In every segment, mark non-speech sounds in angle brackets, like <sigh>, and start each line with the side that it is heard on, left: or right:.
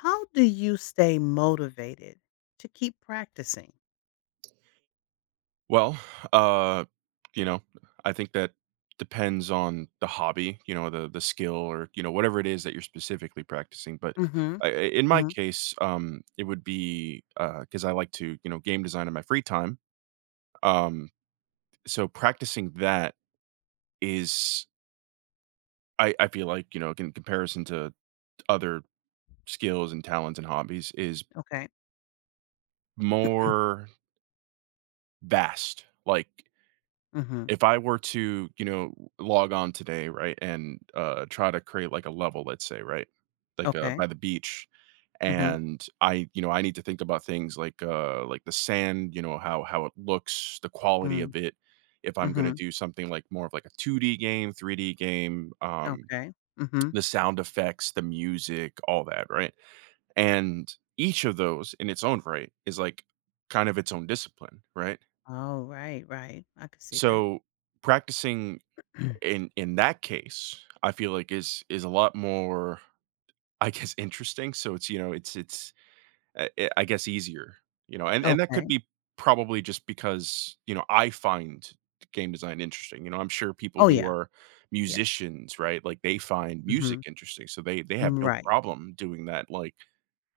left: How do you stay motivated to keep practicing?
right: Well, uh, you know, I think that depends on the hobby, you know, the skill or, you know, whatever it is that you're specifically practicing, but
left: Mhm,
right: I in my
left: mhm,
right: case, it would be, because I like to, you know, game design in my free time, um, so practicing that is I feel like, you know, in comparison to other skills and talents and hobbies is
left: okay,
right: more vast, like
left: mhm,
right: if I were to, you know, log on today, right, and, try to create, like, a level, let's say, right? Like,
left: okay,
right: by the beach,
left: mhm,
right: and I need to think about things like the sand, you know, how it looks, the quality
left: mm,
right: of it, if I'm gonna
left: mhm,
right: do something like more of like a 2D game, 3D game,
left: okay, mhm.
right: the sound effects, the music, all that, right? And each of those in its own right is, like, kind of its own discipline, right?
left: Oh, right, right, I could see that.
right: So, practicing
left: <clears throat>
right: in that case, I feel like is a lot more, I guess, interesting. So it's I guess easier, you know, and that could
left: Okay.
right: be probably just because, you know, I find game design interesting. You know, I'm sure people
left: Oh,
right: who
left: yeah,
right: are
left: yeah,
right: musicians, right? Like they find music
left: mhm,
right: interesting. So they have
left: mm,
right: no
left: right,
right: problem doing that like,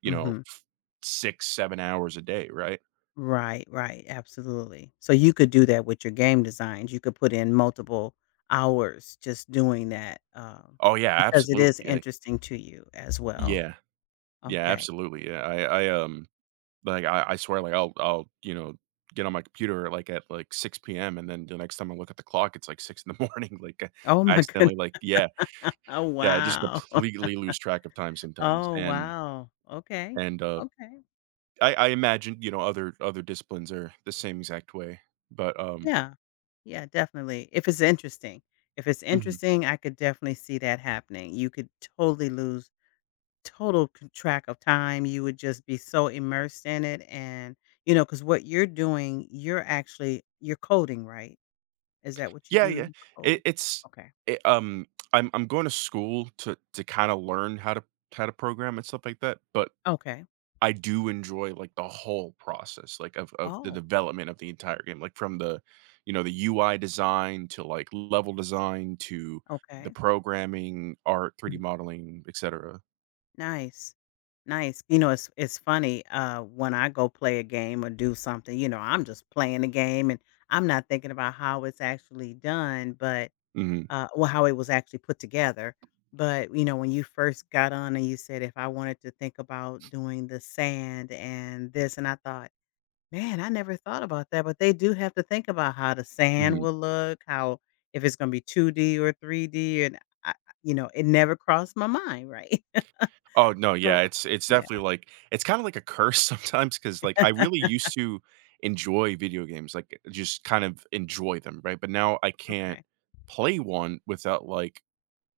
right: you know,
left: mhm,
right: 6, 7 hours a day, right?
left: right, right, absolutely. So you could do that with your game designs, you could put in multiple hours just doing that,
right: Oh yeah,
left: because it
right: absolutely.
left: is
right: Yeah.
left: interesting to you as well.
right: Yeah. Yeah,
left: Okay.
right: absolutely. Yeah. I Like, I swear, like, I'll you know, get on my computer, like, at, like, 6 PM, and then the next time I look at the clock, it's, like, 6 in the <laughs> morning, like,
left: Oh
right: I
left: my <laughs> goodness.
right: accidentally, like
left: Oh,
right: yeah, I just
left: wow. <laughs>
right: completely lose track of time sometimes,
left: Oh,
right: and
left: wow. Okay.
right: and, uh,
left: Okay.
right: I imagine, you know, other disciplines are the same exact way, but.
left: Yeah. Yeah, definitely. If it's interesting. If it's
right: Mhm.
left: interesting, I could definitely see that happening. You could totally lose total c track of time. You would just be so immersed in it and, you know, because what you're doing, you're actually you're coding, right? Is that what you
right: Yeah,
left: do?
right: yeah.
left: You code?
right: It it's
left: Okay.
right: it, I'm going to school to kinda learn how to program and stuff like that, but
left: Okay.
right: I do enjoy, like, the whole process, like, of the
left: Oh,
right: development of the entire game, like, from the UI design to, like, level design to the
left: okay.
right: programming, art, 3D modeling, etcetera.
left: Nice. Nice. You know, it's funny, when I go play a game or do something, you know, I'm just playing the game and I'm not thinking about how it's actually done, but
right: Mhm,
left: well how it was actually put together. But you know, when you first got on and you said if I wanted to think about doing the sand and this, and I thought, man, I never thought about that. But they do have to think about how the sand
right: mhm.
left: will look, how if it's gonna be 2D or 3D, and I, I- you know, it never crossed my mind, right? <laughs>
right: Oh, no, yeah,
left: So
right: it's
left: yeah.
right: definitely, like it's kinda like a curse <laughs> sometimes because like, I really
left: <laughs>
right: used to enjoy video games, like, just kind of enjoy them, right? But now I can't
left: Okay.
right: play one without, like,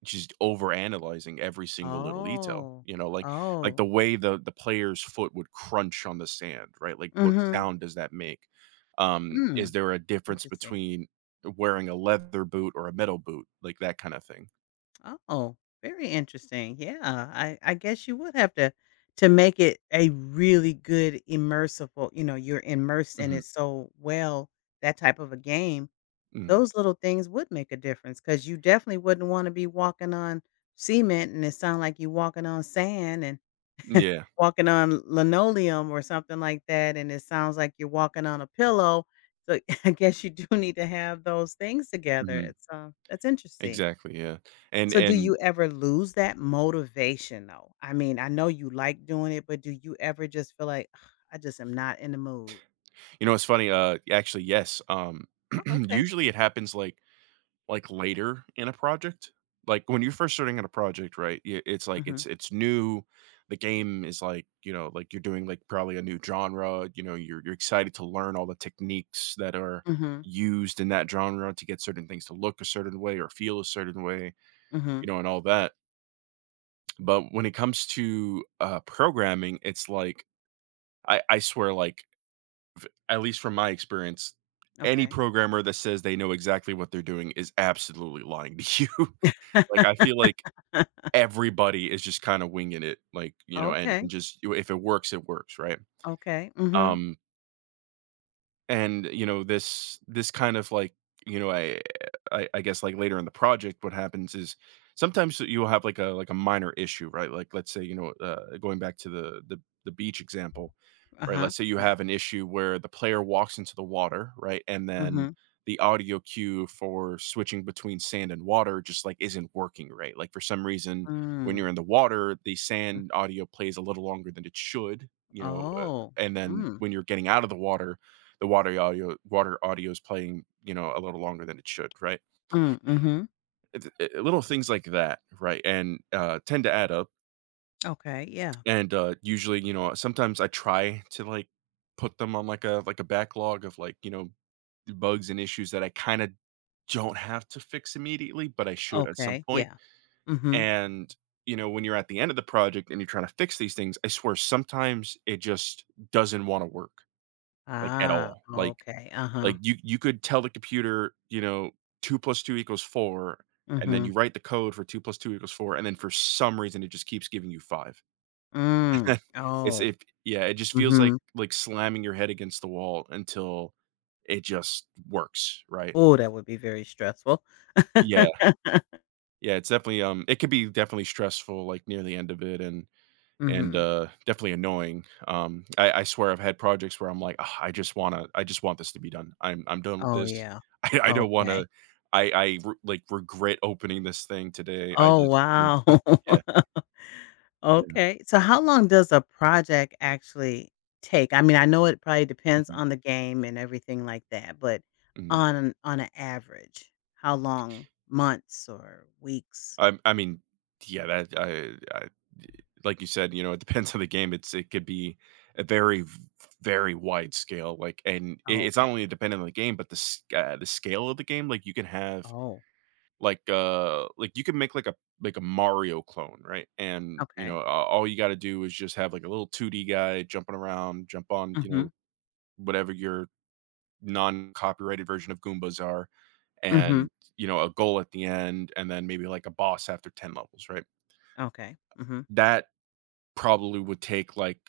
right: just overanalyzing every single little detail,
left: Oh.
right: you know, like the
left: Oh.
right: way the player's foot would crunch on the sand, right? Like, what
left: Mhm.
right: sound does that make?
left: Hmm,
right: Is there a difference
left: interesting.
right: between wearing a leather boot or a metal boot? Like, that kinda thing.
left: Oh, very interesting. Yeah, I guess you would have to make it a really good immersible, you know, you're immersed in
right: Mhm,
left: it so well, that type of a game,
right: mhm.
left: those little things would make a difference because you definitely wouldn't wanna be walking on cement and it sound like you walking on sand and <laughs>
right: Yeah,
left: walking on linoleum or something like that, and it sounds like you're walking on a pillow. So <laughs> I guess you do need to have those things together.
right: mhm.
left: It's that's interesting.
right: Exactly, yeah. And
left: So do
right: and,
left: you ever lose that motivation though? I mean, I know you like doing it, but do you ever just feel like, "Ugh, I just am not in the mood?"
right: you know, it's funny, actually, yes, <clears throat>
left: Oh, okay.
right: usually it happens, like, later in a project? Like, when you're first starting on a project, right, I it's like
left: Mm-hmm.
right: it's new, the game is like, you know, like, you're doing, like, probably a new genre, you know, you're excited to learn all the techniques that are
left: Mm-hmm.
right: used in that genre to get certain things to look a certain way or feel a certain way,
left: Mm-hmm.
right: you know, and all that. But when it comes to, programming, it's like I swear, like, at least from my experience, any
left: Okay.
right: programmer that says they know exactly what they're doing is absolutely lying to you. <laughs> Like, I feel like
left: <laughs>
right: everybody is just kinda winging it, like, you know, and
left: okay.
right: and just if it works, it works, right?
left: Okay. Mm-hmm.
right: Um and, you know, this kind of like, you know, I I guess, like, later in the project, what happens is sometimes you'll have, like, a minor issue, right? Like, let's say, you know, going back to the the beach example, right?
left: Uh-huh.
right: Let's say you
left: Yeah.
right: have an issue where the player walks into the water, right? And then
left: Mm-hmm.
right: the audio cue for switching between sand and water just, like, isn't working, right? Like, for some reason, when
left: Mm.
right: you're in the water, the sand audio plays a little longer than it should, you know,
left: Oh.
right: and then
left: Mm.
right: when you're getting out of the water audio is playing, you know, a little longer than it should, right?
left: Mm. Mm-hmm.
right: Little things like that, right? And tend to add up.
left: Okay. Yeah.
right: And usually, you know, sometimes I try to like put them on like a backlog of like, you know, bugs and issues that I kind of don't have to fix immediately, but I should at some
left: Okay,
right: point.
left: yeah. Mhm.
right: And you know, when you're at the end of the project and you're trying to fix these things, I swear sometimes it just doesn't want to work like at
left: Ah,
right: all. Like
left: okay, uh-huh.
right: Like, you could tell the computer, you know, 2 plus 2 equals 4, and then
left: Mhm.
right: you write the code for 2 plus 2 equals 4, and then for some reason, it just keeps giving you 5.
left: Mm.
right: <laughs> It's
left: Oh.
right: if yeah, it just feels
left: Mhm.
right: like slamming your head against the wall until it just works, right?
left: Oh, that would be very stressful. <laughs>
right: Yeah, yeah, it's definitely, it could be definitely stressful, like, near the end of it, and
left: Mhm.
right: definitely annoying. I swear I've had projects where I'm like, "Ugh, I just want this to be done. I'm done with
left: Oh,
right: this.
left: yeah.
right: <laughs> I don't
left: Okay.
right: wanna. Like regret opening this thing today. I
left: Oh,
right: just, you know,
left: wow.
right: yeah,
left: <laughs>
right: yeah.
left: Okay. So how long does a project actually take? I mean, I know it probably depends
right: Hmm,
left: on the game and everything like that, but
right: hmm.
left: on an average, how long? Months or weeks?
right: I mean, yeah. Like you said, you know, it depends on the game. It could be a very, very wide scale. Like, and it,
left: Oh,
right: it's
left: okay.
right: not only dependent on the game, but the scale of the game. Like, you can have
left: Oh,
right: like, like you can make like a Mario clone, right? And you
left: okay.
right: know, all you got to do is just have like a little 2D guy jumping around, jump on, you know,
left: Mhm.
right: whatever your non-copyrighted version of Goombas are,
left: Mhm.
right: and you know, a goal at the end, and then maybe like a boss after 10 levels, right?
left: Okay. Mhm.
right: That probably would take like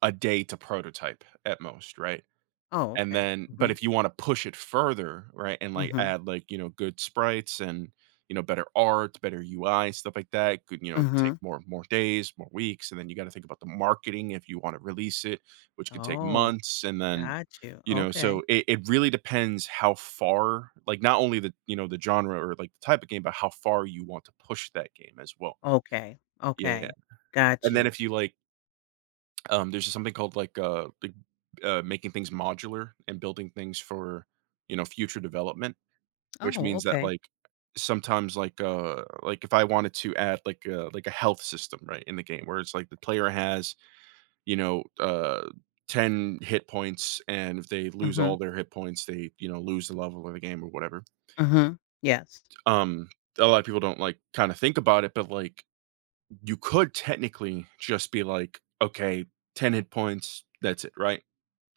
right: a day to prototype at most, right?
left: Oh,
right: And
left: okay.
right: then but
left: Mhm.
right: if you wanna push it further, right, and, like,
left: Mhm.
right: add, like, you know, good sprites and, you know, better art, better UI, stuff like that, could, you know, take
left: Mhm.
right: more days, more weeks, and then you gotta think about the marketing if you wanna release it, which could take
left: Oh,
right: months, and then,
left: got you.
right: you know,
left: Okay.
right: so it really depends how far like, not only the genre or, like, the type of game, but how far you want to push that game as well.
left: Okay.
right: Yeah,
left: Okay. Got
right: and then
left: you.
right: if you, like there's something called like making things modular and building things for you know future development, which
left: Oh,
right: means that
left: okay.
right: like sometimes like like if I wanted to add like a health system right in the game where it's like the player has you know 10 hit points and if they lose
left: Mhm.
right: all their hit points they you know lose the level of the game or whatever
left: Mhm. Yes.
right: um a lot of people don't like kind of think about it but like you could technically just be like okay 10 hit points that's it right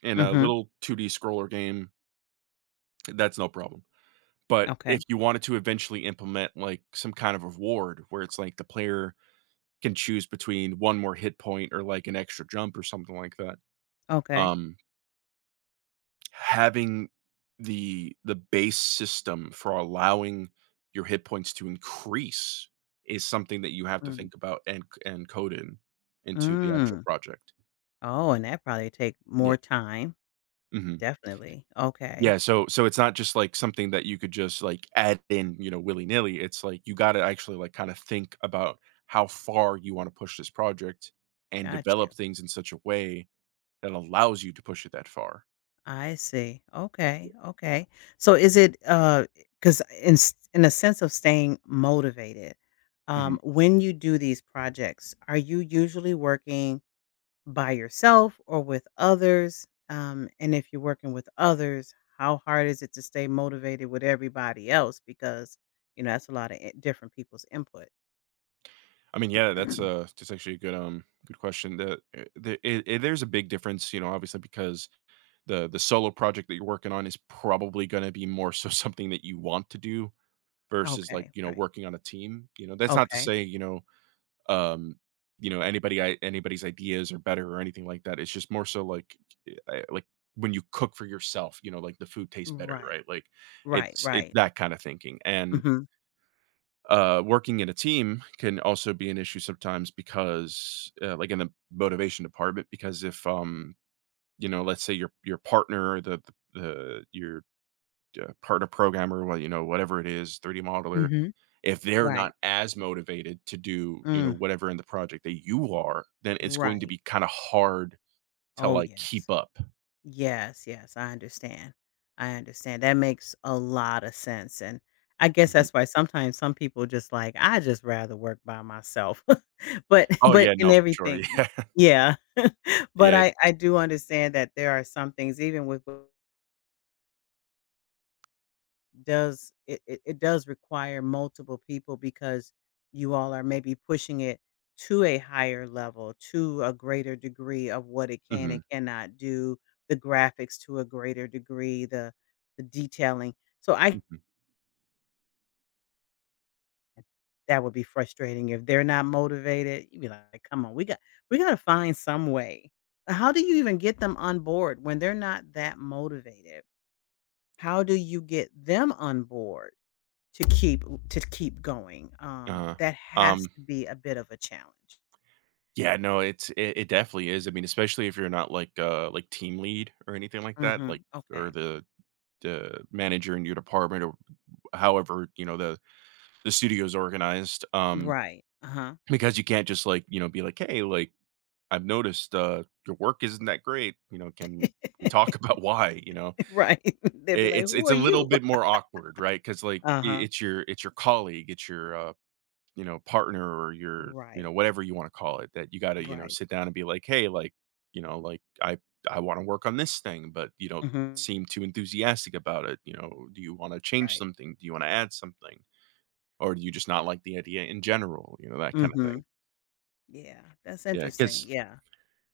right: in a
left: Mhm.
right: little 2D scroller game, that's no problem. But if
left: Okay.
right: you wanted to eventually implement like some kind of reward where it's like the player can choose between one more hit point or like an extra jump or something like that,
left: Okay.
right: um, having the base system for allowing your hit points to increase is something that you have to
left: Mm.
right: think about and code in into the actual
left: Mm.
right: project.
left: Oh, and that probably take
right: Yeah.
left: more time.
right: Mhm.
left: Definitely. Okay.
right: Yeah, so so it's not just, like, something that you could just, like, add in, you know, willy-nilly, it's like you gotta actually, like, kinda think about how far you wanna push this project and
left: Got you.
right: develop things in such a way that allows you to push it that far.
left: I see. Okay. Okay. So is it cuz in a sense of staying motivated,
right: Mhm.
left: um, when you do these projects, are you usually working by yourself or with others? Um, and if you're working with others, how hard is it to stay motivated with everybody else because you know, that's a lot of different people's input.
right: I mean, yeah,
left: <clears throat>
right: that's actually a good, good question. There's a big difference, you know, obviously because the solo project that you're working on is probably gonna be more so <laughs> something that you want to do versus, like,
left: okay,
right: you know,
left: right.
right: working on a team, you know? That's not to
left: Okay.
right: say, um anybody's ideas are better or anything like that. It's just more so like, I, like when you cook for yourself, like the food tastes better,
left: Right.
right: right? Like,
left: Right,
right: it's
left: right.
right: that kind of thinking. and
left: Mhm.
right: uh working in a team can also be an issue sometimes, because like, in the motivation department. Because if let's say your partner, or the your, partner programmer, well, whatever it is, 3D modeler,
left: Mhm.
right: if they're not
left: Right.
right: as motivated to do,
left: Mm,
right: whatever in the project that you are, then it's going to
left: right.
right: be kinda hard to,
left: Oh,
right: like, keep
left: yes.
right: up.
left: Yes, yes, I understand. I understand. That makes a lot of sense, and I guess
right: Mhm.
left: that's why sometimes some people just like, "I just rather work by myself." <laughs>
right: Oh,
left: But
right: yeah,
left: in
right: no, for sure. <laughs>
left: everything
right: Yeah.
left: yeah. <laughs> But
right: Yeah.
left: I do understand that there are some things even with does it does require multiple people because you all are maybe pushing it to a higher level, to a greater degree of what it can
right: Mhm.
left: and cannot do, the graphics to a greater degree, the detailing, so I
right: Mhm.
left: that would be frustrating. If they're not motivated you'd be like, come on, we got to find some way. How do you even get them on board when they're not that motivated? How do you get them on board? To keep to keep going,
right: Uh-huh.
left: that
right: Um,
left: has to be a bit of a challenge.
right: yeah, no, it definitely is. I mean, especially if you're not like, like, team lead or anything like that, like,
left: Mhm,
right: or
left: okay.
right: the manager in your department, or however, the studio's organized,
left: Right, uh-huh.
right: because you can't just, like, be like, "Hey, like, I've noticed, your work isn't that great, can we talk <laughs>
left: <laughs>
right: about why, you know?"
left: Right, <laughs>
right: I
left: they'd be like, "Who
right: it's
left: are
right: a little
left: you?"
right: bit more awkward, right? Because, like, I
left: Uh-huh.
right: it's your colleague, it's your, partner, or your,
left: Right,
right: whatever you wanna call it, that you gotta,
left: right.
right: sit down and be like, "Hey, like, like, I wanna work on this thing, but you don't
left: Mhm,
right: seem too enthusiastic about it. Do you wanna change
left: right.
right: something? Do you wanna add something? Or do you just not like the idea in general?" That kinda thing.
left: Mhm. Yeah, that's
right: Yeah,
left: interesting,
right: because.
left: yeah.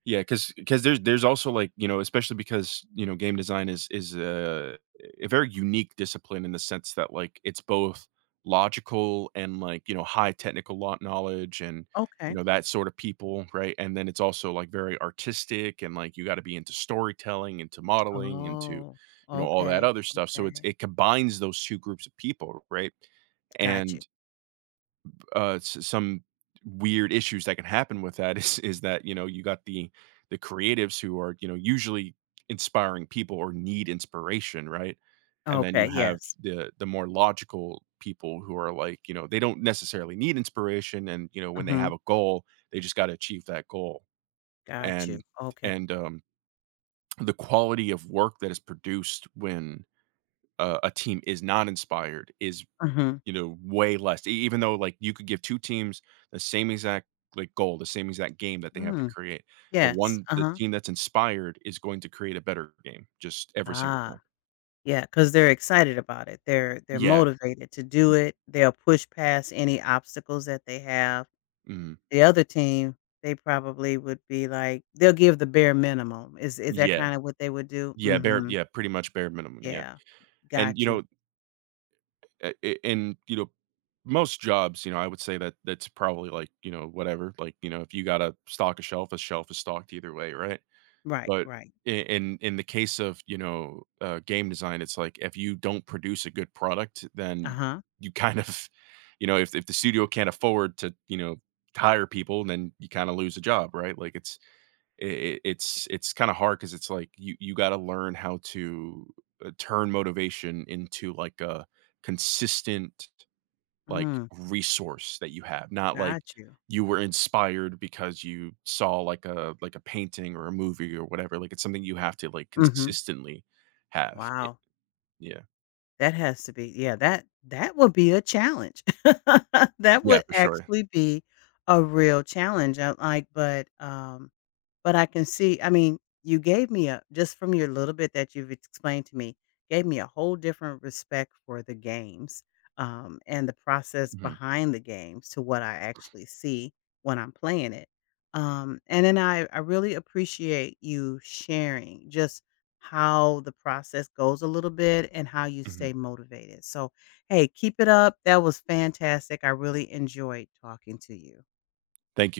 right: Yeah, because there's also, like, especially because, game design is a very unique discipline, in the sense that, like, it's both logical and, like, high technical lot knowledge and,
left: Okay.
right: that sort of people, right? And then it's also, like, very artistic and, like, you gotta be into storytelling, into modeling, into,
left: Oh,
right: all that
left: okay,
right: other stuff. So it's
left: okay.
right: it combines those 2 groups of people, right?
left: Got you.
right: And some weird issues that can happen with that is that, you got the creatives, who are, usually inspiring people or need inspiration, right? And then you
left: Okay,
right: have
left: yes.
right: the more logical people, who are like, they don't necessarily need inspiration, and,
left: Uh
right: when they
left: huh.
right: have a goal, they just got to achieve that goal.
left: Got
right: And
left: you, okay.
right: and the quality of work that is produced when a team is not inspired is,
left: Mhm,
right: way less. E even though, like, you could give 2 teams the same exact, like, goal, the same exact game that they have to
left: mm,
right: create. The
left: yes,
right: one the
left: uh-huh.
right: team that's inspired is going to create a better game just every single time.
left: Ah. Yeah, because 'cause they're excited about it. They're
right: Yeah,
left: motivated to do it. They'll push past any obstacles that they have.
right: mhm,
left: The other team, they probably would be like they'll give the bare minimum. Is that
right: yeah,
left: kinda what they would do?
right: yeah, bare
left: Mhm.
right: yeah, pretty much bare minimum, yeah,
left: Yeah.
right: and, you
left: Got you.
right: know, a and, you know, most jobs, I would say that that's probably, like, whatever, like, if you gotta stock a shelf is stocked either way, right?
left: Right,
right: But
left: right.
right: I in the case of, game design, it's like, if you don't produce a good product, then
left: Uh-huh.
right: you kind of <laughs> if the studio can't afford to, hire people, then you kinda lose a job, right? Like, it's I it's kinda hard, because it's like you gotta learn how to, turn motivation into, like, a consistent, like,
left: Mm,
right: resource that you have. Not like
left: got you.
right: you were inspired because you saw, like, a painting or a movie or whatever. Like, it's something you have to, like,
left: Mhm.
right: consistently have. It
left: Wow.
right: yeah.
left: That has to be yeah, that that would be a challenge. <laughs> That
right: Yeah,
left: would
right: for sure.
left: actually be a real challenge, I'm like, but I can see, I mean, you gave me a just from your little bit that you've explained to me, gave me a whole different respect for the games, and the process
right: Mhm,
left: behind the games to what I actually see when I'm playing it. And then I really appreciate you sharing just how the process goes a little bit and how you
right: mhm.
left: stay motivated. So, hey, keep it up. That was fantastic. I really enjoyed talking to you.
right: Thank you.